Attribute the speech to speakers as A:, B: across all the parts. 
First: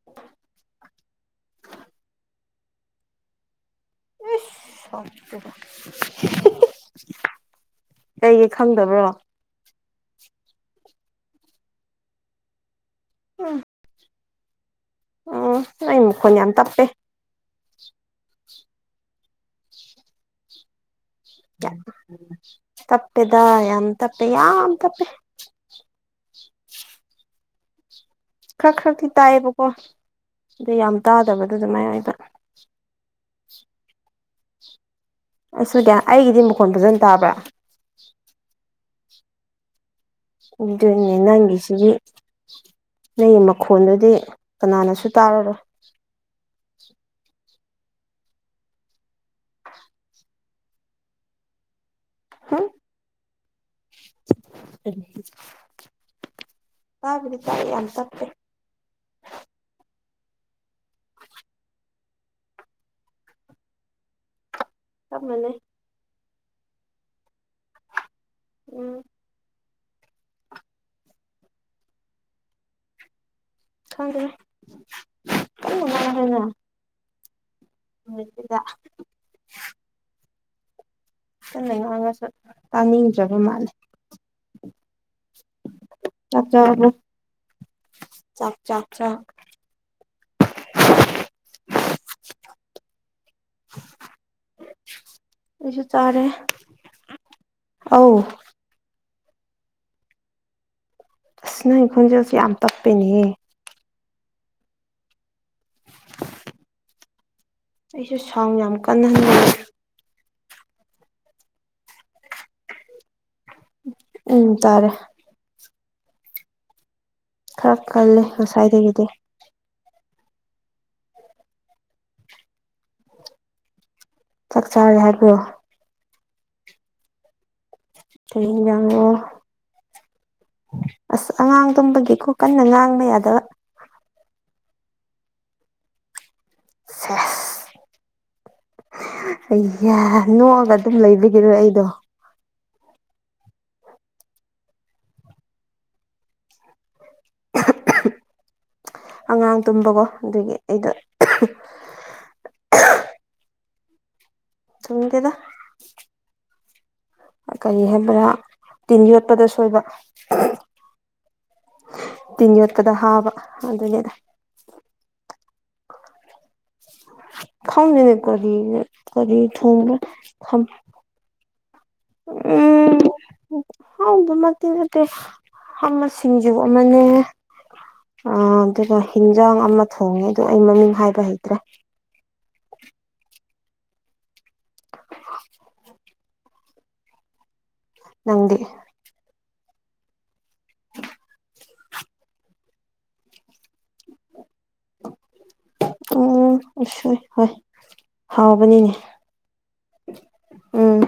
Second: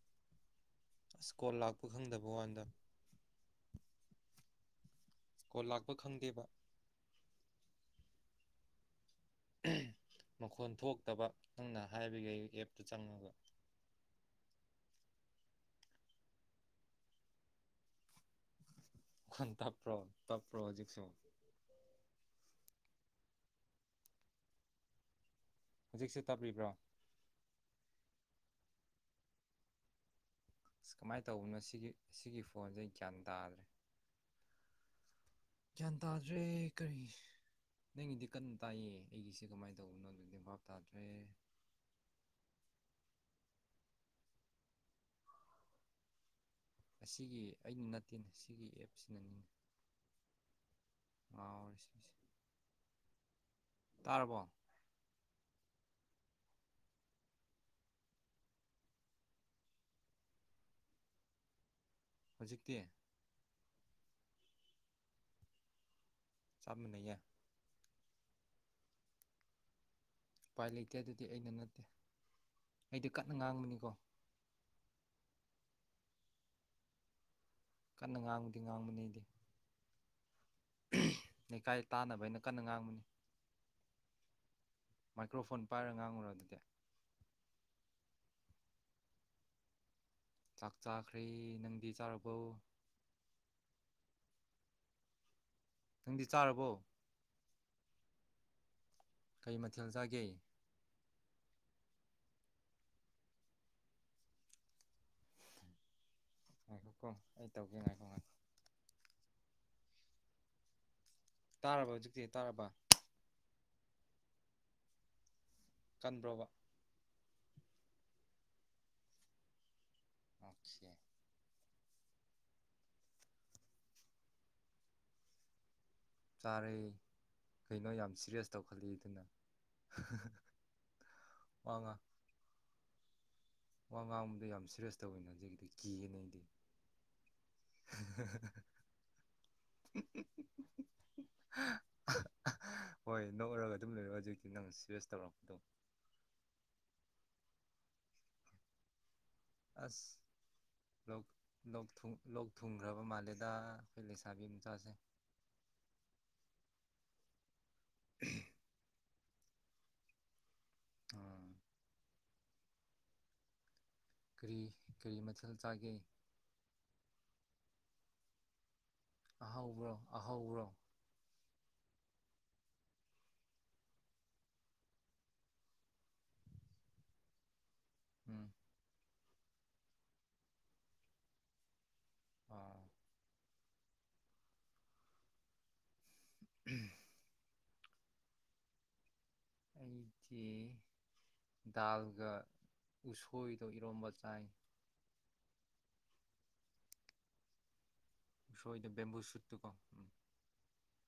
A: [inaudible]
B: ꯑꯁ ꯀꯣꯜ ꯂꯥꯛꯄ ꯈꯪꯗꯕ ꯋꯥꯅꯤꯗ
A: ꯏꯎ
B: ꯀꯣꯜ ꯂꯥꯛꯄ ꯈꯪꯗꯦꯕ
A: [unintelligible] ꯀꯩꯒꯤ ꯈꯪꯗꯕ꯭ꯔꯣ
B: ꯎꯨꯍ ꯃꯈꯣꯟ ꯊꯣꯛꯇꯕ ꯅꯪꯅ ꯍꯥꯏꯕꯒꯤ ꯑꯩ ꯑꯦꯞꯇ ꯆꯪꯉꯨꯕ
A: ꯎꯝ ꯎꯝ ꯑꯩ ꯃꯈꯣꯟ ꯌꯥꯝ ꯇꯞꯄꯦ
B: ꯈꯪꯟ ꯇꯞꯄ꯭ꯔꯣ ꯇꯞ꯭ꯄꯔꯣ ꯍꯧꯖꯤꯛꯁꯨ
A: ꯇꯞꯄꯦꯗ ꯌꯥꯝ ꯇꯞꯄꯦ ꯌꯥꯝ ꯇꯞꯄꯦ
B: ꯍꯧꯖꯤꯛꯁꯨ ꯇꯞꯔꯤꯕ꯭ꯔꯣ
A: ꯈꯔ ꯈꯔꯗꯤ ꯇꯥꯏꯌꯦꯕꯀꯣ ꯑꯗꯨ ꯌꯥꯝ
B: ꯑꯁ ꯀꯃꯥꯏꯅ
A: ꯇꯥꯗꯕꯗꯣ
B: ꯇꯧꯕꯅꯣ ꯁꯤꯒꯤ
A: ꯑꯗꯨꯃꯥꯏꯅ ꯑꯣꯏꯕ
B: ꯁꯤꯒꯤ ꯐꯣꯟꯁꯦ ꯑꯩ ꯒ꯭ꯌꯥꯟ ꯇꯥꯗ꯭ꯔꯦ
A: ꯑꯩꯁꯨ
B: ꯒ꯭ꯌꯥꯟ
A: ꯑꯩꯒꯤꯗꯤ
B: ꯇꯥꯗ꯭ꯔꯦ
A: ꯃꯈꯣꯟ ꯐꯖꯅ
B: ꯀꯔꯤ
A: ꯇꯥꯕ꯭ꯔꯥ
B: ꯅꯪꯒꯤꯗꯤ ꯀꯟꯅ ꯇꯥꯏꯌꯦ ꯑꯩꯒꯤꯁꯦ ꯀꯃꯥꯏꯅ ꯇꯧꯕꯅꯣ ꯑꯗꯨꯗꯤ ꯚꯥꯞ ꯇꯥꯗ꯭ꯔꯦ
A: ꯑꯗꯨꯅꯤ ꯅꯪꯒꯤꯁꯤꯗꯤ ꯅꯪꯒꯤ ꯃꯈꯣꯟꯗꯨꯗꯤ ꯀꯅꯥꯅꯁꯨ ꯇꯥꯔꯔꯣꯏ
B: ꯑꯁꯤꯒꯤ ꯑꯩꯅ ꯅꯠꯇꯦꯅꯦ ꯁꯤꯒꯤ ꯑꯦꯞꯁꯤꯅꯅꯤ ꯉꯥꯎꯔꯁꯤꯁꯤ
A: ꯍꯨꯝ
B: ꯇꯥꯔꯕꯣ
A: [unintelligible] ꯇꯥꯕꯨꯗꯤ ꯇꯥꯏ ꯌꯥꯝ ꯇꯞꯄꯦ
B: ꯍꯧꯖꯤꯛꯇꯤ
A: ꯆꯞ ꯃꯥꯟꯅꯩ
B: ꯆꯞ ꯃꯥꯟꯅꯩꯌꯦ
A: ꯎꯨꯝ
B: ꯎꯄꯥꯏ ꯂꯩꯇꯦ ꯑꯗꯨꯗꯤ ꯑꯩꯅ ꯅꯠꯇꯦ ꯑꯩꯗꯤ ꯀꯟꯅ ꯉꯥꯡꯕꯅꯤ
A: ꯈꯪꯗꯦ ꯇꯞꯅ [unintelligible]
B: ꯀꯟꯅ ꯉꯥꯡꯕꯗꯤ ꯉꯥꯡꯕꯅꯤ ꯑꯩꯗꯤ ꯎꯨꯝꯍ ꯂꯩꯀꯥꯏ ꯇꯥꯅꯕ ꯑꯩꯅ ꯀꯟꯅ ꯉꯥꯡꯕꯅꯤ
A: ꯇꯕ ꯃꯥꯜꯂꯦ
B: ꯃꯥꯏꯀ꯭ꯔꯣꯐꯣꯟ ꯄꯥꯏꯔꯒ ꯉꯥꯡꯉꯨꯔꯣ
A: ꯆꯥꯛ
B: ꯑꯗꯨꯗꯤ
A: ꯆꯥꯔꯕꯣ ꯆꯥꯛ ꯆꯥꯛ ꯆꯥꯛ
B: ꯆꯥꯛ ꯆꯥꯈ꯭ꯔꯦ ꯅꯪꯗꯤ ꯆꯥꯔꯕꯣ
A: ꯑꯩꯁꯨ ꯆꯥꯔꯦ
B: ꯅꯪꯗꯤ ꯆꯥꯔꯕꯣ
A: ꯑꯧ
B: ꯀꯩ ꯃꯊꯦꯜ ꯆꯥꯒꯦ
A: ꯑꯁ ꯅꯪꯒꯤ ꯈꯣꯟꯖꯦꯜꯁꯦ ꯌꯥꯝ ꯇꯞꯄꯦꯅꯦꯍꯦ
B: ꯉꯥꯏꯈꯣꯀꯣ ꯑꯩ ꯇꯧꯒꯦ ꯉꯥꯏꯈꯣ ꯉꯥꯏꯈꯣ
A: ꯄꯟ
B: ꯇꯥꯔꯕ ꯍꯧꯖꯤꯛꯇꯤ ꯇꯥꯔꯕ
A: ꯎ ꯇꯥꯔꯦ
B: ꯆꯟꯕ꯭ꯔꯣꯕ
A: ꯈꯔ ꯈꯜꯜꯂꯤ ꯉꯁꯥꯏꯗꯒꯤꯗꯤ
B: ꯑꯣꯁꯦ
A: ꯆꯥꯛ ꯆꯥꯔꯦ ꯍꯥꯏꯕ꯭ꯔꯣ
B: ꯆꯔꯦ ꯀꯩꯅꯣ ꯌꯥꯝ
A: ꯀꯔꯤ
B: ꯁꯤꯔꯤꯌꯁ
A: ꯏꯟꯖꯥꯡꯅꯣ
B: ꯇꯧꯈꯠꯂꯛꯏꯗꯨꯅ
A: ꯑꯁ ꯑꯉꯥꯡ
B: ꯋꯥ ꯉꯥꯡꯕꯗ
A: ꯇꯨꯝꯕꯒꯤꯀꯣ ꯀꯟꯅ ꯉꯥꯡꯕ ꯌꯥꯗꯕ
B: ꯋꯥꯃꯥꯡꯕꯗ ꯌꯥꯝ ꯁꯤꯔꯤꯌꯁ ꯇꯧꯋꯤꯅ ꯍꯟꯖꯤꯛꯀꯤꯗꯤ ꯀꯤꯑꯦꯅ ꯑꯩꯗꯤ
A: ꯑꯩꯍ ꯅꯣꯛꯑꯒ ꯑꯗꯨꯝ ꯂꯩꯕꯤꯒꯤꯔꯣ ꯑꯩꯗꯣ
B: ꯍꯣꯏ ꯅꯣꯛꯑꯒ ꯑꯗꯨꯝ ꯂꯩꯔꯣ ꯍꯧꯖꯤꯛꯇꯤ ꯅꯪ ꯁꯦꯁ ꯇꯧꯔꯛꯄꯗꯣ
A: ꯑꯉꯥꯡ ꯇꯨꯝꯕꯀꯣ
B: ꯑꯁ
A: ꯑꯗꯨꯒꯤ ꯑꯩꯗꯣ
B: ꯂꯣꯛ ꯂꯣꯛ ꯂꯣꯛ ꯊꯨꯡꯈ꯭ꯔꯕ ꯃꯥꯜꯂꯦꯗ ꯑꯩꯈꯣꯏ ꯂꯩꯁꯥꯕꯤ ꯃꯆꯥꯁꯦ
A: ꯊꯨꯡꯗꯦꯗ ꯀꯔꯤ ꯍꯥꯏꯕ꯭ꯔꯥ ꯇꯤꯟ ꯌꯣꯠꯄꯗ ꯁꯣꯏꯕ
B: ꯑꯥ
A: ꯇꯤꯟ ꯌꯣꯠꯄꯗ ꯍꯥꯕ ꯑꯗꯨꯅꯤꯗ
B: ꯀꯔꯤ ꯀꯔꯤ ꯃꯊꯦꯜ ꯆꯥꯒꯦ
A: ꯈꯡꯗꯦꯅꯦ ꯀꯔꯤ ꯀꯔꯤ
B: ꯑꯍꯧꯕ꯭ꯔꯣ
A: ꯊꯣꯡꯕꯔꯥ
B: ꯑꯍꯧꯕ꯭ꯔꯣ
A: ꯑ ꯍꯥꯎꯗꯃꯤ ꯅꯠꯇꯦ ꯑꯃ ꯁꯤꯡꯖꯨ ꯑꯃꯅꯦ ꯑ
B: ꯎꯝ
A: ꯑꯗꯨꯒ ꯍꯤꯟꯖꯥꯡ ꯑꯃ ꯊꯣꯡꯉꯦ ꯑꯗꯣ ꯑꯩ ꯃꯃꯤꯡ ꯍꯥꯏꯕ ꯍꯩꯇ꯭ꯔꯦ
B: ꯑꯥ
A: [inaudible]
B: ꯎꯝ
A: ꯅꯪꯗꯤ
B: ꯑꯩꯗꯤ ꯗꯥꯜꯒ ꯎꯁꯣꯏꯗꯣ ꯏꯔꯣꯝꯕ ꯆꯥꯏ
A: ꯎꯝ ꯑꯣꯏ ꯍꯣꯏ
B: ꯎꯁꯣꯏꯗꯣ
A: ꯍꯥꯎꯕꯅꯤꯅꯦ
B: ꯕꯦꯝꯕꯨ ꯁꯨꯠꯇꯨꯀꯣ ꯎꯝ
A: ꯎꯝ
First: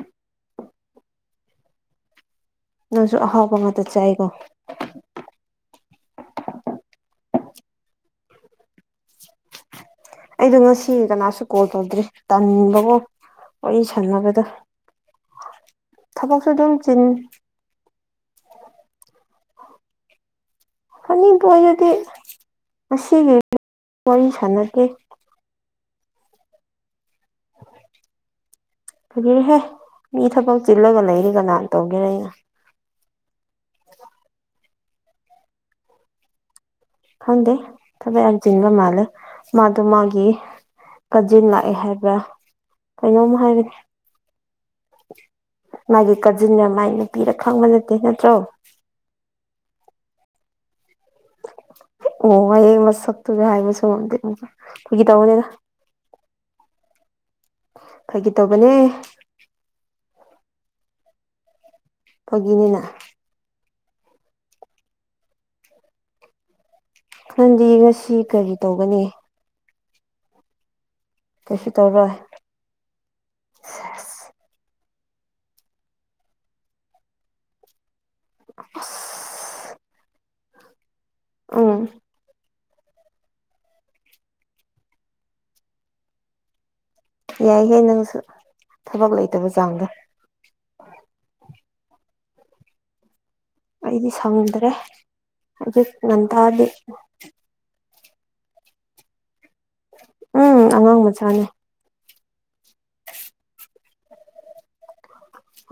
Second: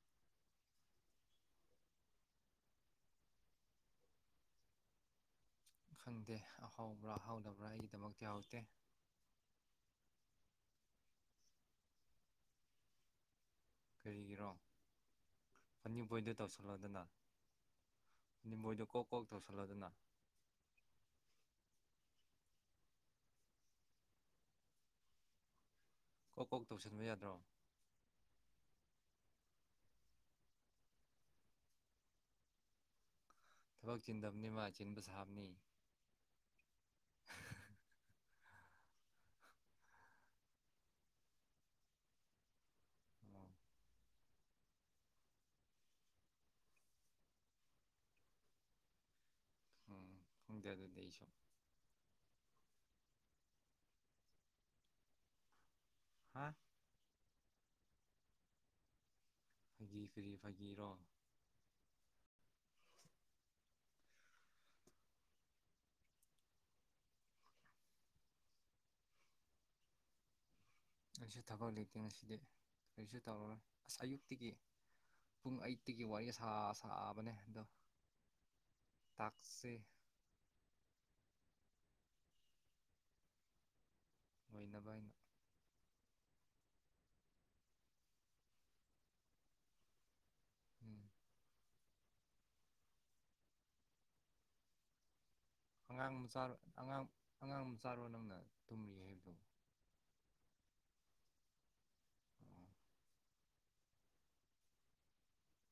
A: ꯅꯪꯁꯨ ꯑꯍꯥꯎꯕ ꯉꯥꯛꯇ ꯆꯥꯏꯀꯣ
B: ꯈꯪꯗꯦ ꯑꯍꯥꯎꯕ꯭ꯔꯥ ꯑꯍꯥꯎꯗꯕ꯭ꯔꯥ ꯑꯩꯒꯤꯗꯃꯛꯇꯤ ꯍꯥꯎꯇꯦ
A: ꯑꯩꯗꯣ ꯉꯁꯤ ꯀꯅꯥꯁꯨ ꯀꯣꯜ ꯇꯧꯗ꯭ꯔꯤ ꯇꯟꯕꯕꯣ ꯋꯥꯔꯤ ꯁꯥꯟꯅꯕꯗ
B: ꯀꯔꯤꯒꯤꯔꯣ ꯐꯅꯤꯕꯣꯏꯗ
A: ꯊꯕꯛꯁꯨ ꯑꯗꯨꯝ ꯆꯤꯟ
B: ꯅꯤꯝꯕꯣꯏꯗꯣ ꯀꯣꯛ ꯀꯣꯛ ꯇꯧꯁꯜꯂꯗꯨꯅ
A: ꯐꯅꯤꯄꯨꯔꯣꯏꯗꯗꯤ ꯉꯁꯤꯒꯤ ꯋꯥꯔꯤ ꯁꯥꯟꯅꯗꯦ
B: ꯀꯣꯛ ꯀꯣꯛ ꯇꯧꯁꯟꯕ ꯌꯥꯗ꯭ꯔꯣ
A: ꯀꯔꯤꯔꯍꯦ ꯃꯤ ꯊꯕꯛ ꯆꯤꯜꯂꯒ ꯂꯩꯔꯤ ꯀꯅꯥ ꯇꯧꯒꯦꯔ ꯑꯩꯅ
B: ꯊꯕꯛ ꯆꯤꯟꯗꯕꯅꯤ ꯃꯥ ꯆꯤꯟꯕ ꯁꯥꯕꯅꯤ
A: ꯈꯪꯗꯦ ꯊꯕꯛ ꯍꯖꯤꯟꯕ ꯃꯥꯜꯂꯦ ꯃꯥꯗꯣ ꯃꯥꯒꯤ ꯀꯥꯖꯤꯟ ꯂꯥꯛꯑꯦ ꯍꯥꯏꯕ꯭ꯔꯥ ꯀꯩꯅꯣꯝ
B: ꯑꯣ
A: ꯍꯥꯏꯕꯅꯤ ꯃꯥꯒꯤ ꯀꯖꯤꯟꯅ ꯃꯥꯏ ꯅꯨꯄꯤꯔ ꯈꯪꯕ ꯅꯠꯇꯦ ꯅꯠꯇ꯭ꯔꯣ
B: ꯎꯝ ꯈꯪꯗꯦ ꯑꯗꯨꯗꯤ ꯑꯩ ꯁꯨꯝ
A: ꯑꯣ ꯍꯌꯦꯡ ꯃꯁꯛꯇꯨꯁꯨ ꯍꯥꯏꯕꯁꯨ ꯉꯝꯗꯧ ꯐꯥꯒꯤ ꯇꯧꯕꯅꯤꯅ
B: ꯍꯥꯥ
A: ꯐꯥꯒꯤ ꯇꯧꯕꯅꯦ꯫
B: ꯐꯥꯒꯤ ꯐꯥꯒꯤ ꯐꯥꯒꯤꯔꯣ?
A: ꯐꯒꯤꯅꯤꯅ꯫ ꯅꯪꯗꯤ ꯉꯁꯤ ꯀꯔꯤ ꯇꯧꯒꯅꯤ?
B: ꯑꯩꯁꯨ
A: ꯀꯩꯁꯨ
B: ꯊꯕꯛ ꯂꯩꯇꯦ
A: ꯇꯧꯔꯣꯏ
B: ꯉꯁꯤꯗꯤ ꯀꯔꯤꯁꯨ ꯇꯧꯔꯔꯣꯏ ꯑꯁ ꯑꯌꯨꯛꯇꯤꯒꯤ ꯄꯨꯡ ꯑꯩꯌꯠꯇꯒꯤ ꯋꯥꯔꯤ ꯁꯥ ꯁꯥꯕꯅꯦ ꯑꯗꯣ ꯇꯥꯛꯁꯁꯦ
A: ꯎꯝ
B: ꯑꯣꯏꯅꯕꯅ
A: ꯌꯥꯏꯍꯦ ꯅꯪꯁꯨ ꯊꯕꯛ ꯂꯩꯇꯕ ꯆꯥꯡꯗꯣ꯫
B: ꯎꯝ
A: ꯑꯩꯗꯤ ꯁꯪꯗ꯭ꯔꯦ ꯑꯩꯌꯨꯛ
B: ꯑꯉꯥꯡ ꯃꯆꯥ
A: ꯉꯟꯇꯥꯗꯤ꯫
B: ꯑꯉꯥꯡ ꯑꯉꯥꯡ ꯑꯃ ꯆꯥꯔꯣ ꯅꯪꯅ ꯇꯨꯝꯔꯤ ꯍꯥꯏꯕꯗꯣ
A: ꯎꯝ ꯑꯉꯥꯡ ꯃꯆꯥꯅꯦ꯫
B: ꯑꯣ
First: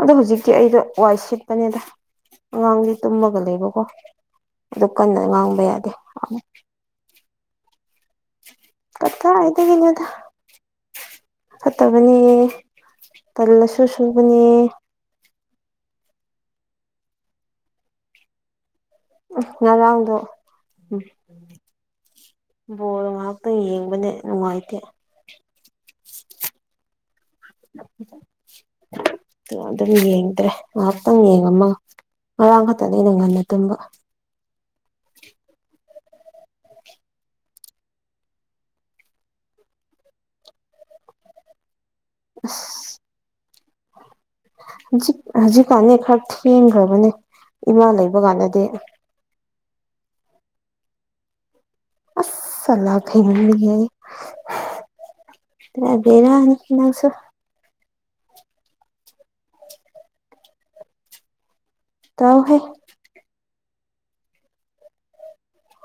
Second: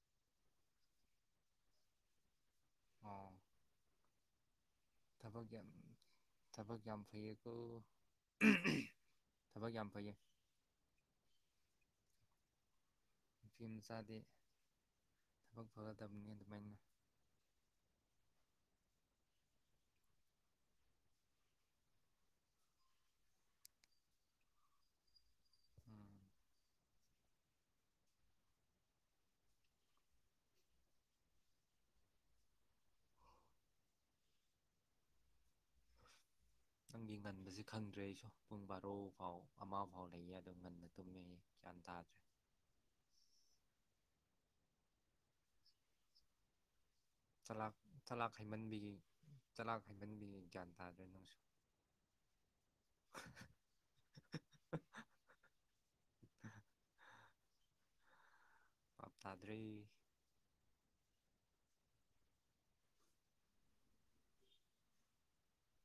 A: ꯑꯗꯣ ꯍꯧꯖꯤꯛꯇꯤ ꯑꯩꯗꯣ ꯋꯥꯏ ꯁꯤꯠꯄꯅꯦꯗ ꯑꯉꯥꯡꯗꯤ
B: ꯑꯣ
A: ꯇꯨꯝꯃꯒ ꯂꯩꯕꯀꯣ꯫ ꯑꯗꯨ ꯀꯟꯅ
B: ꯊꯕꯛ
A: ꯉꯥꯡꯕ
B: ꯌꯥꯝ
A: ꯌꯥꯗꯦ
B: ꯊꯕꯛ ꯌꯥꯝ ꯐꯌꯦꯀꯣ꯫ [unintelligible] ꯊꯕꯛ ꯌꯥꯝ
A: ꯀꯗꯥꯏꯗꯒꯤꯅꯣꯗ
B: ꯐꯩꯌꯦ꯫
A: ꯐꯠꯇꯕꯅꯦ꯫
B: ꯅꯨꯄꯤ
A: ꯇꯜꯂꯁꯨ
B: ꯃꯆꯥꯗꯤ
A: ꯁꯨꯕꯅꯦ
B: ꯊꯕꯛ ꯐꯒꯗꯕꯅꯤ ꯑꯗꯨꯃꯥꯏꯅ꯫
A: ꯎꯝ ꯉꯔꯥꯡꯗꯣ ꯎꯝ ꯕꯣꯜ ꯉꯍꯥꯛꯇꯪ ꯌꯦꯡꯕꯅꯦ ꯅꯨꯡꯉꯥꯏꯇꯦ꯫
B: ꯎꯝ꯫
A: ꯑꯗꯨꯝ ꯌꯦꯡꯗ꯭ꯔꯦ ꯉꯥꯏꯍꯥꯛꯇꯪ ꯌꯦꯡꯉꯝꯃꯒ꯫ ꯉꯔꯥꯡ ꯈꯛꯇꯅꯦ ꯑꯩꯅ ꯉꯟꯅ ꯇꯨꯝꯕ꯫ [inaudible]
B: ꯅꯪꯒꯤ ꯉꯟꯕꯁꯦ ꯈꯪꯗ꯭ꯔꯦ ꯑꯩꯁꯨ ꯄꯨꯡ ꯕꯥꯔꯣ ꯐꯥꯎ ꯑꯃ ꯐꯥꯎ ꯂꯩꯌꯦ ꯑꯗꯨꯝ ꯉꯟꯅ ꯇꯨꯝꯃꯦꯌꯦ꯫ ꯒꯌꯥꯟ ꯇꯥꯗ꯭ꯔꯦ
A: ꯑꯁ ꯍꯧꯖꯤꯛ ꯍꯧꯖꯤꯛꯀꯥꯟꯗꯤ ꯈꯔ ꯊꯦꯡꯈ꯭ꯔꯕꯅꯦ꯫
B: ꯆꯂꯥꯛ
A: ꯏꯃꯥ ꯂꯩꯕ
B: ꯆꯂꯥꯛ
A: ꯀꯥꯟꯗꯗꯤ
B: ꯍꯩꯃꯟꯕꯒꯤ ꯆꯂꯥꯛ ꯍꯩꯃꯟꯕꯒꯤ ꯒ꯭ꯌꯥꯟ ꯇꯥꯗ꯭ꯔꯦ ꯅꯪꯁꯨ꯫
A: ꯑꯁ ꯁꯂꯥꯛ ꯍꯩꯃꯟꯕꯒꯤ ꯍꯥꯏꯌꯦ ꯄꯨꯔꯥ ꯕꯦꯔꯥꯅꯤꯍꯦ ꯅꯪꯁꯨ꯫
B: ꯕꯥꯞ ꯇꯥꯗ꯭ꯔꯦ꯫
A: ꯇꯥꯎ ꯍꯦ꯫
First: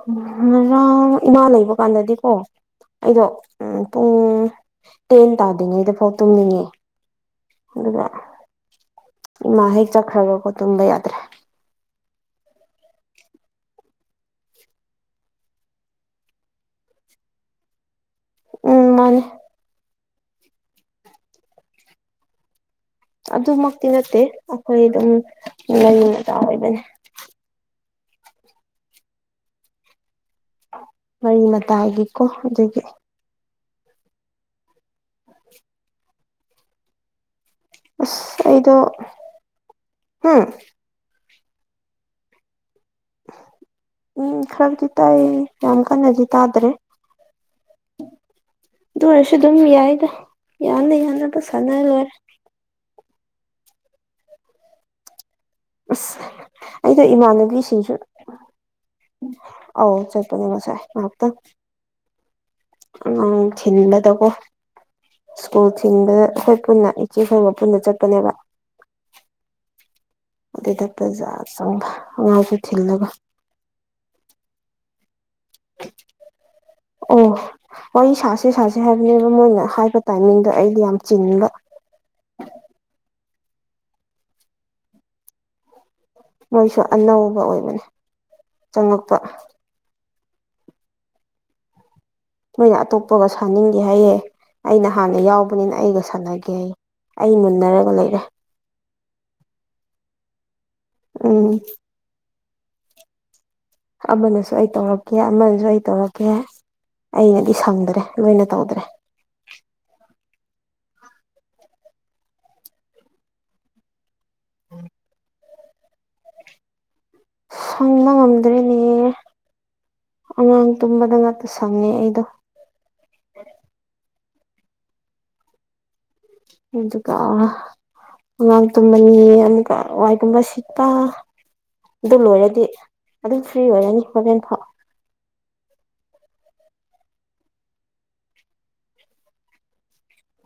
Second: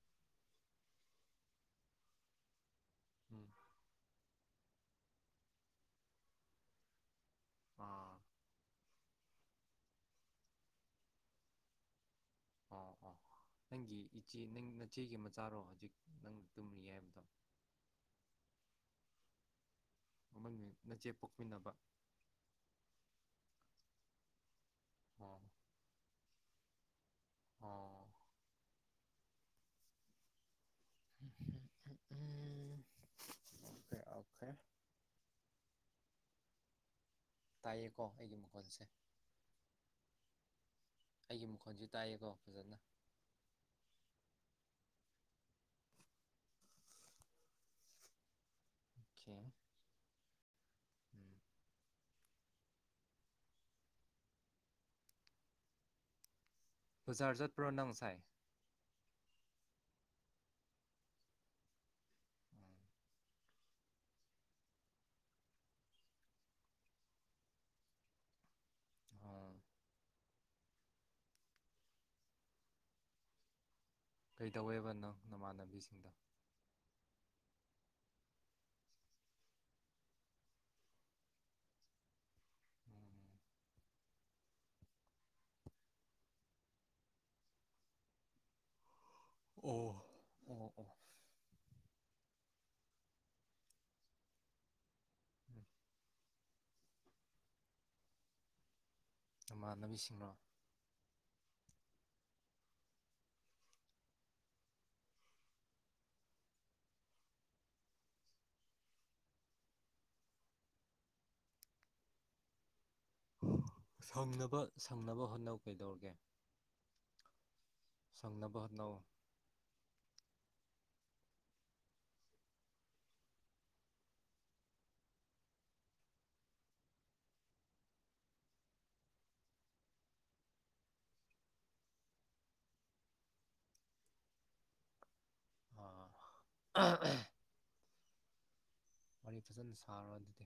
A: ꯎꯝ ꯉꯥꯡ ꯏꯃꯥ ꯂꯩꯕ ꯀꯥꯟꯗꯗꯤꯀꯣ ꯑꯩꯗꯣ ꯎꯝ ꯄꯨꯡ ꯇꯦꯟ ꯇꯥꯗ꯭ꯔꯤꯉꯩꯗꯐꯥꯎ ꯇꯨꯝꯅꯤꯡꯉꯦ꯫ ꯑꯗꯨꯒ
B: ꯑꯥ
A: ꯏꯃꯥ ꯍꯦꯛ ꯆꯠꯈ꯭ꯔꯒꯀꯣ ꯇꯨꯝꯕ ꯌꯥꯗ꯭ꯔꯦ꯫
B: ꯑꯣ ꯑꯣ ꯅꯪꯒꯤ ꯏꯆꯦ ꯅꯪ ꯅꯆꯦꯒꯤ ꯃꯆꯥꯔꯣ ꯍꯧꯖꯤꯛ ꯅꯪ ꯇꯨꯝꯔꯤ ꯍꯥꯏꯕꯗꯣ?
A: ꯎꯝ ꯃꯥꯅꯦ
B: [unintelligible] ꯅꯆꯦ ꯄꯣꯛꯃꯤꯟꯅꯕ?
A: ꯑꯗꯨꯃꯛꯇꯤ ꯅꯠꯇꯦ ꯑꯩꯈꯣꯏ ꯑꯗꯨꯝ
B: ꯑꯣ
A: ꯃꯔꯤ ꯃꯇꯥꯆꯥ ꯑꯣꯏꯕꯅꯦ꯫
B: ꯑꯣ꯫
A: ꯃꯔꯤ ꯃꯇꯥꯒꯤꯀꯣ ꯑꯗꯨꯒꯤ꯫
B: Okay okay. ꯇꯥꯏꯌꯦꯀꯣ ꯑꯩꯒꯤ
A: ꯑꯁ ꯑꯩꯗꯣ
B: ꯃꯈꯣꯜꯁꯦ꯫
A: ꯍꯝ
B: ꯑꯩꯒꯤ ꯃꯈꯣꯟꯁꯨ ꯇꯥꯏꯌꯦꯀꯣ ꯐꯖꯅ
A: ꯎꯝ ꯈꯔꯕꯨꯗꯤ ꯇꯥꯏꯌꯦ ꯌꯥꯝ ꯀꯟꯅꯗꯤ ꯇꯥꯗ꯭ꯔꯦ ꯑꯗꯨ ꯑꯣꯏꯔꯁꯨ
B: ꯑꯣꯀꯦ
A: ꯑꯗꯨꯝ ꯌꯥꯏꯗ ꯌꯥꯅ ꯌꯥꯅꯕ
B: ꯎꯝ
A: ꯁꯥꯟꯅ ꯂꯣꯏꯔꯦ ꯑꯁ ꯑꯩꯗꯣ
B: ꯕꯖꯥꯔ ꯆꯠꯄ꯭ꯔꯣ ꯅꯪ
A: ꯏꯃꯥꯟꯅꯕꯤꯁꯤꯡꯁꯨ
B: ꯉꯁꯥꯏ
A: ꯑꯧ ꯆꯠꯄꯅꯤ ꯉꯁꯥꯏ ꯉꯍꯥꯛꯇꯪ ꯎꯝ ꯊꯤꯟꯕꯗꯀꯣ ꯁ꯭ꯀꯨꯜ ꯊꯤꯟꯕꯗ ꯑꯩꯈꯣꯏ ꯄꯨꯟꯅ ꯏꯆꯦ ꯈꯣꯏꯒ ꯄꯨꯟꯅ ꯆꯠꯄꯅꯦꯕ
B: [unintelligible]
A: ꯑꯗꯨꯗ ꯕꯖꯥꯔ ꯆꯪꯕ ꯑꯉꯥꯡꯁꯨ ꯊꯤꯜꯂꯒ
B: ꯀꯩꯗꯧꯋꯦꯕꯅꯪ ꯅꯃꯥꯟꯅꯕꯤꯁꯤꯡꯗꯣ
A: ꯑꯣ ꯋꯥꯔꯤ ꯁꯥꯁꯦ ꯁꯥꯁꯦ ꯍꯥꯏꯕꯅꯦꯕ ꯃꯣꯏꯅ ꯍꯥꯏꯕ ꯇꯥꯏꯃꯤꯡꯗꯣ ꯑꯩꯗꯤ ꯌꯥꯝ ꯆꯤꯟꯕ
B: ꯎꯝ
A: ꯃꯣꯏꯁꯨ ꯑꯅꯧꯕ ꯑꯣꯏꯕꯅꯦ ꯆꯪꯉꯛꯄ
B: ꯑꯣ ꯑꯣ ꯑꯣ
A: ꯃꯣꯏꯅ ꯑꯇꯣꯞꯄꯒ ꯁꯥꯥꯟꯅꯤꯡꯗꯦ ꯍꯥꯏꯌꯦ ꯑꯩꯅ ꯍꯥꯟꯅ ꯌꯥꯎꯕꯅꯤꯅ ꯑꯩꯒ ꯁꯥꯟꯅꯒꯦꯌꯦ ꯑꯩ ꯃꯨꯟꯅꯔꯒ ꯂꯩꯔꯦ
B: ꯅꯃꯥꯟꯅꯕꯤꯁꯤꯡꯔꯣ
A: ꯎꯝ ꯑꯃꯅꯁꯨ ꯑꯩ ꯇꯧꯔꯛꯀꯦ ꯑꯃꯅꯁꯨ ꯑꯩ ꯇꯧꯔꯛꯀꯦ ꯑꯩꯅꯗꯤ ꯁꯪꯗ꯭ꯔꯦ ꯂꯣꯏꯅ ꯇꯧꯗ꯭ꯔꯦ
B: ꯁꯪꯅꯕ ꯁꯪꯅꯕ ꯍꯣꯠꯅꯧ ꯀꯩꯗꯧꯔꯒꯦ
A: ꯁꯪꯕ
B: ꯁꯪꯅꯕ
A: ꯉꯝꯗ꯭ꯔꯦꯅꯦ
B: ꯍꯣꯠꯅꯧ
A: ꯑꯉꯥꯡ ꯇꯨꯝꯕꯗ ꯉꯥꯛꯇ ꯁꯪꯉꯦ ꯑꯩꯗꯣ ꯑꯗꯨꯀꯥ ꯑꯥ ꯑꯉꯥꯡ ꯇꯨꯝꯃꯅꯤ ꯑꯃꯨꯛꯀ ꯋꯥꯏ ꯀꯨꯝꯕ ꯁꯤꯠꯄ ꯑꯗꯨ ꯂꯣꯏꯔꯗꯤ ꯑꯗꯨꯝ ꯐ꯭ꯔꯤ ꯑꯣꯏꯔꯅꯤ ꯍꯣꯔꯦꯟ ꯐꯥꯎ
B: [unintelligible] ꯋꯥꯔꯤ ꯐꯖꯅ ꯁꯥꯔꯣ ꯑꯗꯨꯗꯤ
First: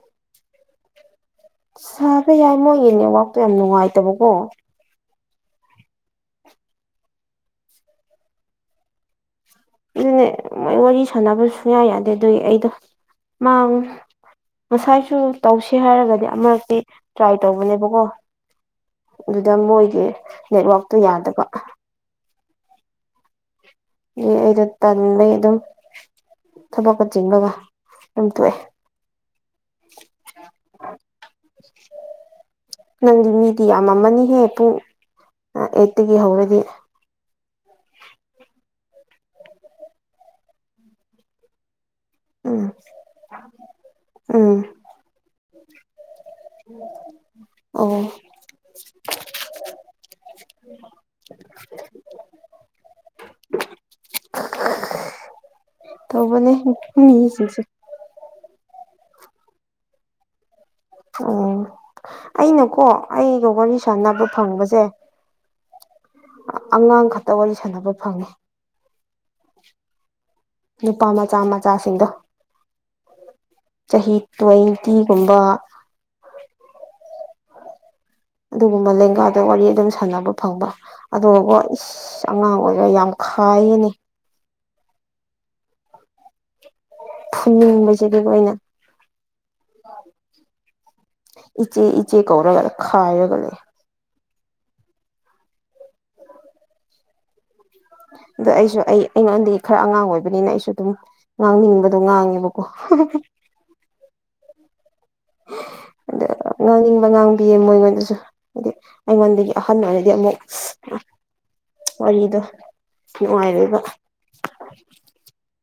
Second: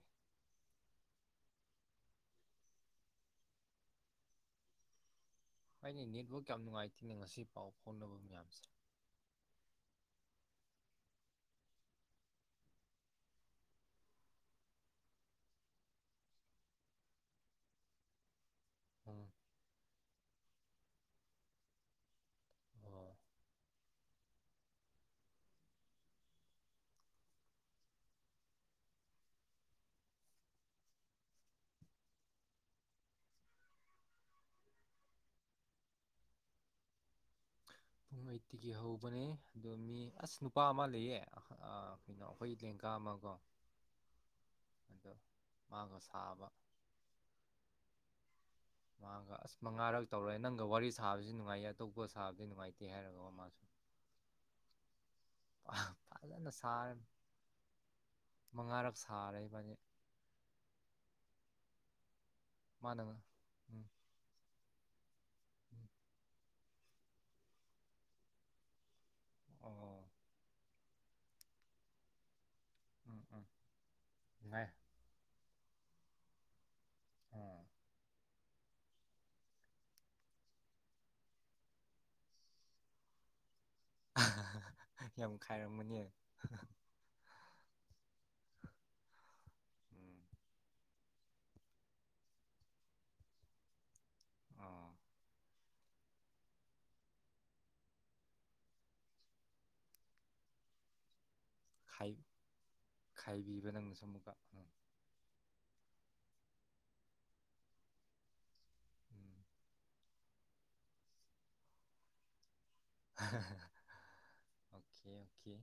A: ꯁꯥꯕ ꯌꯥꯏ ꯃꯣꯏꯒꯤ ꯅꯦꯠꯋꯥꯛꯇꯣ ꯌꯥꯝ ꯅꯨꯡꯉꯥꯏꯇꯕꯀꯣ
B: ꯍꯥꯏꯅꯦ ꯅꯦꯠꯋꯥꯛ ꯌꯥꯝ ꯅꯨꯡꯉꯥꯏꯇꯦꯅꯦ ꯉꯁꯤ ꯄꯥꯎ ꯐꯥꯎꯅꯕ ꯃꯌꯥꯝꯁꯦ
A: ꯑꯗꯨꯅꯦ ꯃꯣꯏ ꯋꯥꯔꯤ ꯁꯥꯟꯅꯕ ꯁꯨꯡꯌꯥ ꯌꯥꯗꯦ ꯑꯗꯨꯒꯤ ꯑꯩꯗꯣ ꯃꯥꯡ ꯉꯁꯥꯏꯁꯨ ꯇꯧꯁꯦ ꯍꯥꯏꯔꯒꯗꯤ ꯑꯃꯔꯛꯇꯤ ꯇ꯭ꯔꯥꯏ ꯇꯧꯕꯅꯦꯕꯀꯣ
B: ꯎꯝ
A: ꯑꯗꯨꯗ ꯃꯣꯏꯒꯤ ꯅꯦꯠꯋꯥꯛꯇꯨ ꯌꯥꯗꯕ
B: [unintelligible]
A: ꯑꯗꯩ ꯑꯩꯗꯣ ꯇꯟꯕꯒꯤ ꯑꯗꯨꯝ ꯊꯕꯛꯀ ꯆꯤꯟꯕꯒ ꯑꯗꯨꯝ ꯇꯣꯛꯑꯦ [inaudible] ꯅꯪꯗꯤ ꯃꯤꯗꯤ ꯌꯥꯝꯃꯝꯃꯅꯤꯍꯦ ꯄꯨꯡ ꯑꯩꯠꯇꯒꯤ ꯍꯧꯔꯗꯤ
B: ꯄꯨꯡ ꯑꯩꯠꯇꯒꯤ ꯍꯧꯕꯅꯦ ꯑꯗꯣ ꯃꯤ ꯑꯁ ꯅꯨꯄꯥ ꯑꯃ ꯂꯩꯌꯦ ꯑꯥ ꯀꯩꯅꯣ ꯑꯩꯈꯣꯏꯒꯤ
A: ꯎꯝ
B: ꯂꯦꯡꯀꯥ ꯑꯃꯀꯣ
A: ꯎꯝ
B: ꯑꯗꯣ ꯃꯥꯒ ꯁꯥꯕ
A: ꯑꯣ
B: ꯃꯥꯒ ꯑꯁ ꯃꯉꯥꯔꯛ ꯇꯧꯔꯦ ꯅꯪꯒ ꯋꯥꯔꯤ ꯁꯥꯕꯁꯨ ꯅꯨꯡꯉꯥꯏꯌꯦ ꯑꯇꯣꯞꯄꯒ ꯁꯥꯕꯗꯤ ꯅꯨꯡꯉꯥꯏꯇꯦ ꯍꯥꯏꯔꯒꯀꯣ ꯃꯥꯁꯨ ꯐꯖꯅ
A: ꯇꯧꯕꯅꯦ
B: ꯁꯥꯔꯦ
A: ꯃꯤꯁꯤꯡꯁꯦ
B: ꯃꯉꯥꯔꯛ ꯁꯥꯔꯦ ꯏꯕꯥꯟꯅꯤ
A: ꯎꯝ ꯑꯩꯅꯀꯣ
B: ꯃꯥꯅ
A: ꯑꯩꯒ ꯋꯥꯔꯤ
B: ꯎꯝ
A: ꯁꯥꯟꯅꯕ ꯐꯪꯕꯖꯦ
B: [inaudible]
A: ꯑꯥ ꯑꯉꯥꯡ ꯈꯛꯇ ꯋꯥꯔꯤ ꯁꯥꯟꯅꯕ ꯐꯪꯉꯦ
B: ꯑꯣ
A: ꯅꯨꯄꯥ ꯃꯆꯥ ꯃꯆꯥꯁꯤꯡꯗꯣ
B: ꯎꯝ ꯎꯝ
A: ꯆꯍꯤ
B: ꯉꯥꯏ
A: ꯇ꯭ꯋꯦꯟꯇꯤꯒꯨꯝꯕ
B: ꯑꯝ
A: ꯑꯗꯨꯒꯨꯝꯕ ꯂꯦꯡꯒꯥꯗ ꯋꯥꯔꯤ ꯑꯗꯨꯝ ꯁꯥꯟꯅꯕ ꯐꯪꯕ ꯑꯗꯨꯒꯀꯣ ꯏꯁ ꯑꯁ ꯑꯉꯥꯡ ꯑꯣꯏꯔ ꯌꯥꯝ ꯈꯥꯏꯌꯦꯅꯦ
B: ꯍꯥ ꯍꯥ ꯍꯥ ꯌꯥꯝ ꯈꯥꯏꯔꯝꯒꯥꯅꯤꯌꯦ
A: ꯐꯨꯅꯤꯡꯕꯁꯤꯗꯤꯀꯣ ꯑꯩꯅ
B: ꯎꯝ
A: ꯏꯆꯦ ꯏꯆꯦ ꯀꯧꯔꯒ ꯈꯥꯏꯔꯒ ꯂꯩꯌꯦ
B: ꯑꯥ
A: ꯑꯗꯣ ꯑꯩꯁꯨ ꯑꯩ ꯑꯩꯉꯣꯟꯗ ꯈꯔ ꯑꯉꯥꯡ ꯑꯣꯏꯕꯅꯤꯅ ꯑꯩꯁꯨ ꯑꯗꯨꯝ ꯉꯥꯡꯅꯤꯡꯕꯗꯣ ꯉꯥꯡꯉꯦꯕꯀꯣ ꯍꯥ ꯍꯥ ꯍꯥ
B: ꯆꯩꯕꯤꯕ ꯅꯪꯅꯁꯨ ꯑꯃꯨꯛꯀ [inaudible]
A: ꯑꯗ ꯉꯥꯡꯅꯤꯡꯕ ꯉꯥꯡꯕꯤꯌꯦ ꯃꯣꯏꯉꯣꯟꯗꯁꯨ ꯍꯥꯏꯗꯤ
B: ꯎꯝ
A: ꯑꯩꯉꯣꯟꯗꯒꯤ ꯑꯍꯟ ꯑꯣꯏꯔꯗꯤ ꯑꯃꯨꯛ ꯋꯥꯔꯤꯗꯣ
B: ꯍꯥ ꯍꯥ ꯍꯥ
A: ꯅꯨꯡꯉꯥꯏꯔꯣꯏꯕ
B: ꯑꯣꯀꯦ ꯑꯣꯀꯦ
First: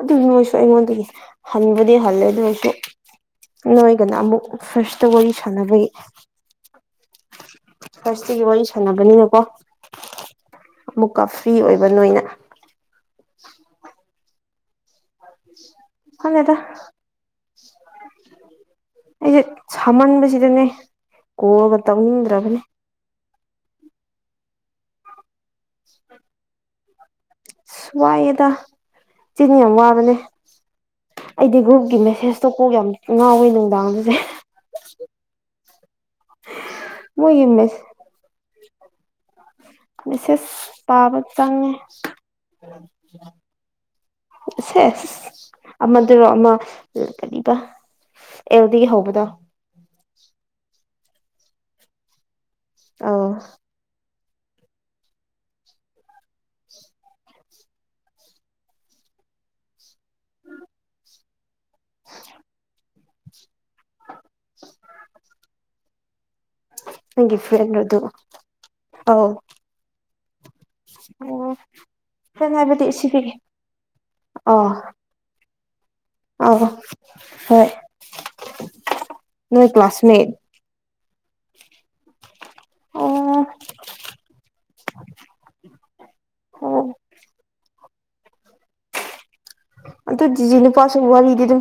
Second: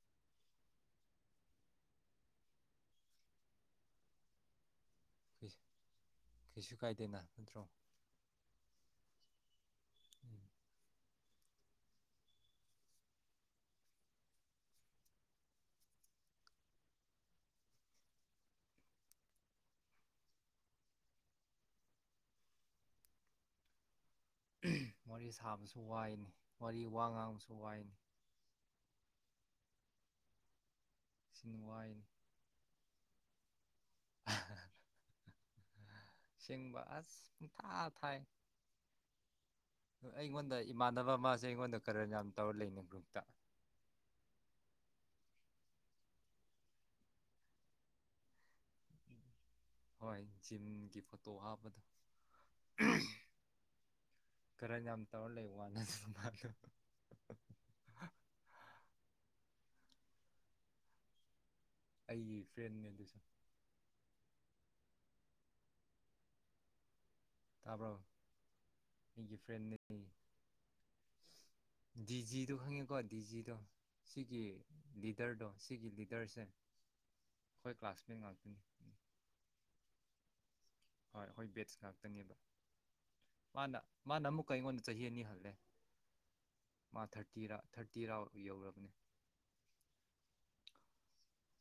A: ꯑꯗꯨ ꯃꯣꯏꯁꯨ ꯑꯩꯉꯣꯟꯗꯒꯤ ꯍꯟꯕꯨꯗꯤ ꯍꯜꯂꯦ ꯑꯗꯨꯑꯣꯏꯁꯨ ꯅꯣꯏꯒꯅ ꯑꯃꯨꯛ ꯐꯥ꯭ꯔꯁꯇ ꯋꯥꯔꯤ ꯁꯥꯟꯅꯕꯒꯤ
B: ꯀꯩꯁꯨ ꯀꯥꯏꯗꯦꯅ ꯅꯠꯇ꯭ꯔꯣ
A: ꯈ꯭ꯋꯥꯁꯇꯒꯤ ꯋꯥꯔꯤ ꯁꯥꯟꯅꯕꯅꯤꯅꯀꯣ
B: ꯎꯝ
A: ꯑꯃꯨꯛꯀ ꯐ꯭ꯔꯤ ꯑꯣꯏꯕ ꯅꯣꯏꯅ ꯈꯪꯗꯦꯗꯥ ꯑꯩꯖꯦ ꯁꯥꯃꯟꯕꯖꯤꯗꯅꯦ ꯀꯣꯜꯒ ꯇꯧꯅꯤꯡꯗ꯭ꯔꯕꯅꯦ
B: ꯎꯍꯥꯝ ꯋꯥꯔꯤ ꯁꯥꯕꯁꯨ ꯋꯥꯏꯅꯦ ꯋꯥꯔꯤ ꯋꯥ ꯉꯥꯡꯕꯁꯨ ꯋꯥꯏꯅꯦ
A: ꯋꯥꯏꯌꯦꯗ ꯆꯤꯟ ꯌꯥꯝ ꯋꯥꯕꯅꯦ
B: ꯁꯤꯅ
A: ꯑꯩꯗꯤ ꯒ꯭ꯔꯨꯞꯀꯤ
B: ꯋꯥꯏꯅꯤ
A: ꯃꯦꯁꯦꯁꯇꯣ ꯀꯣꯛ ꯌꯥꯝ ꯉꯥꯎꯋꯦ ꯅꯨꯡꯗꯥꯡꯗꯤ
B: ꯁꯦꯡꯕ ꯑꯁ
A: ꯃꯣꯏꯒꯤ
B: ꯄꯨꯡꯊꯥ ꯊꯥꯏ
A: ꯃꯦꯁꯦꯁ
B: ꯑꯩꯉꯣꯟꯗ ꯏꯃꯥꯟꯅꯕ
A: ꯄꯥꯕ
B: ꯑꯃꯁꯦ
A: ꯆꯪꯉꯦ
B: ꯑꯩꯉꯣꯟꯗ ꯀꯔꯟ ꯌꯥꯝ ꯇꯧꯔ ꯂꯩꯅꯦ ꯒ꯭ꯔꯨꯞꯇ
A: ꯑ ꯁꯦꯁ ꯑꯃꯗꯨꯔꯣ ꯑꯃ ꯀꯔꯤꯕ ꯑꯦꯜ ꯗꯒꯤ ꯍꯧꯕꯗꯣ
B: ꯍꯣꯏ ꯖꯤꯝꯒꯤ ꯐꯣꯇꯣ ꯍꯥꯞꯄꯗꯣ
A: ꯑꯧ
B: ꯀꯔꯟ ꯌꯥꯝ ꯇꯧꯔ ꯂꯩꯋꯥꯅꯦ ꯑꯗꯨ ꯅꯨꯄꯥꯗꯣ ꯍꯥ ꯍꯥ ꯍꯥ ꯑꯩꯒꯤ ꯐ꯭ꯔꯦꯟꯅꯦ ꯑꯗꯨꯁꯨ
A: [inaudible] [inaudible] ꯐ꯭ꯔꯦꯟꯔꯣ
B: ꯇꯥꯕ꯭ꯔꯣ
A: ꯑꯗꯨ ꯑꯧ
B: ꯑꯩꯒꯤ ꯐ꯭ꯔꯦꯟꯅꯦ
A: ꯑꯣ ꯐ꯭ꯔꯦꯟ
B: ꯗꯤꯖꯤꯗꯣ
A: ꯍꯥꯏꯕꯗꯤ
B: ꯈꯪꯉꯤꯀꯣ
A: ꯁꯤꯒꯤ
B: ꯗꯤꯖꯤꯗꯣ ꯁꯤꯒꯤ
A: ꯑꯧ
B: ꯂꯤꯗꯔꯗꯣ ꯁꯤꯒꯤ ꯂꯤꯗꯔꯁꯦ
A: ꯑꯧ ꯍꯣꯏ
B: ꯑꯩꯈꯣꯏ ꯀ꯭ꯂꯥꯁꯃꯦꯠ ꯉꯥꯛꯇꯅꯤ [inaudible]
A: ꯅꯣꯏ ꯀ꯭ꯂꯥꯁꯃꯦꯠ
B: ꯍꯣꯏ ꯈꯣꯏ ꯕꯦꯠꯁ ꯉꯥꯛꯇꯅꯦꯕ
A: ꯑꯣ
B: ꯃꯥꯅ ꯃꯥꯅ ꯑꯃꯨꯛꯀ ꯑꯩꯉꯣꯟꯗ ꯆꯍꯤ ꯑꯅꯤ ꯍꯜꯂꯦ
A: ꯑꯣ
B: ꯃꯥ ꯊꯥꯔꯇꯤꯔ ꯊꯥꯔꯇꯤꯔꯥ ꯌꯧꯔꯕꯅꯦ
A: ꯑꯗꯨ ꯗꯤꯖꯤ ꯅꯨꯄꯥꯁꯨ ꯋꯥꯔꯤꯗꯤ ꯑꯗꯨꯝ